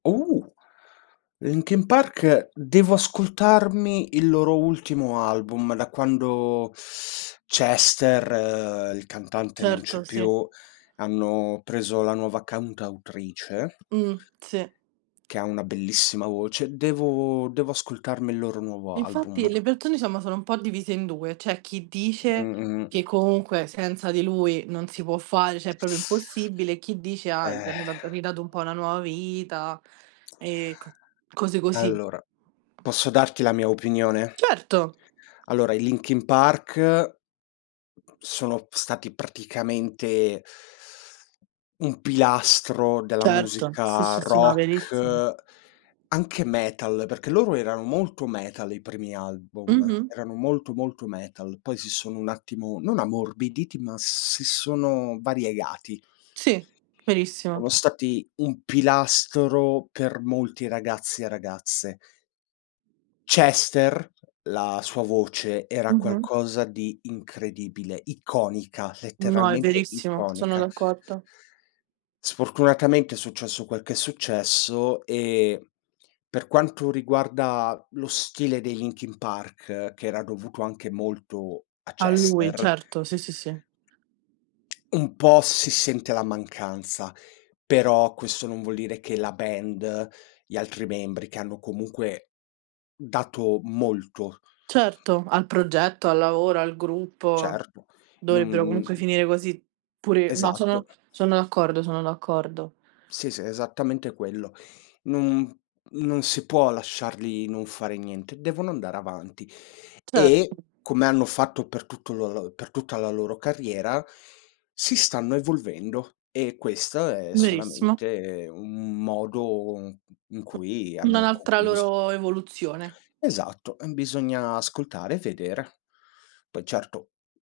Uh! Linkin Park, devo ascoltarmi il loro ultimo album. Da quando, Chester, uhm, il cantante, non c'è Certo, sì. più, hanno preso la nuova cantautrice Mh, sì. che ha una bellissima voce. Devo devo ascoltarmi il loro nuovo album. Infatti le persone, diciamo, sono un po' divise in 2. C'è chi Mh, dice mh-mh. che comunque senza di lui non si può fare, cioè è proprio impossibile, e chi dice: "Ah, gli Eh. hanno da ridato un po' una nuova vita." e c cose così. Allora, posso darti la mia opinione? Certo. Allora, i Linkin Park sono stati praticamente un pilastro della Certo, sì, musica sì, sì no verissimo. rock, anche metal, perché loro erano molto metal i primi album, Mh-mh. erano molto, molto metal. Poi si sono un attimo non ammorbiditi, ma si sono variegati. Sì verissimo. Sono stati un pilastro per molti ragazzi e ragazze. Chester, la sua voce era Mh-mh. qualcosa di incredibile, iconica, No, è letteralmente verissimo, sono iconica. d'accordo. Sfortunatamente è successo quel che è successo, e, per quanto riguarda lo stile dei Linkin Park, che era dovuto anche molto a A lui, Chester certo, sì, sì, sì. un po' si sente la mancanza. Però questo non vuol dire che la band, gli altri membri che hanno comunque dato molto Certo, al progetto, al lavoro, al gruppo Certo, non, dovrebbero comunque mhmm finire così, pure no, sono Esatto. sono d'accordo, sono d'accordo. Sì, s esattamente quello. Non non si può lasciarli non fare niente, devono andare avanti. Cer E, come hanno fatto per tutto lo l per tutta la loro carriera, si stanno evolvendo e questo è Verissimo. solamente un modo, uhm, in cui N hanno un'altra concluso loro evoluzione. Esatto, ehm, bisogna ascoltare e vedere. Poi, certo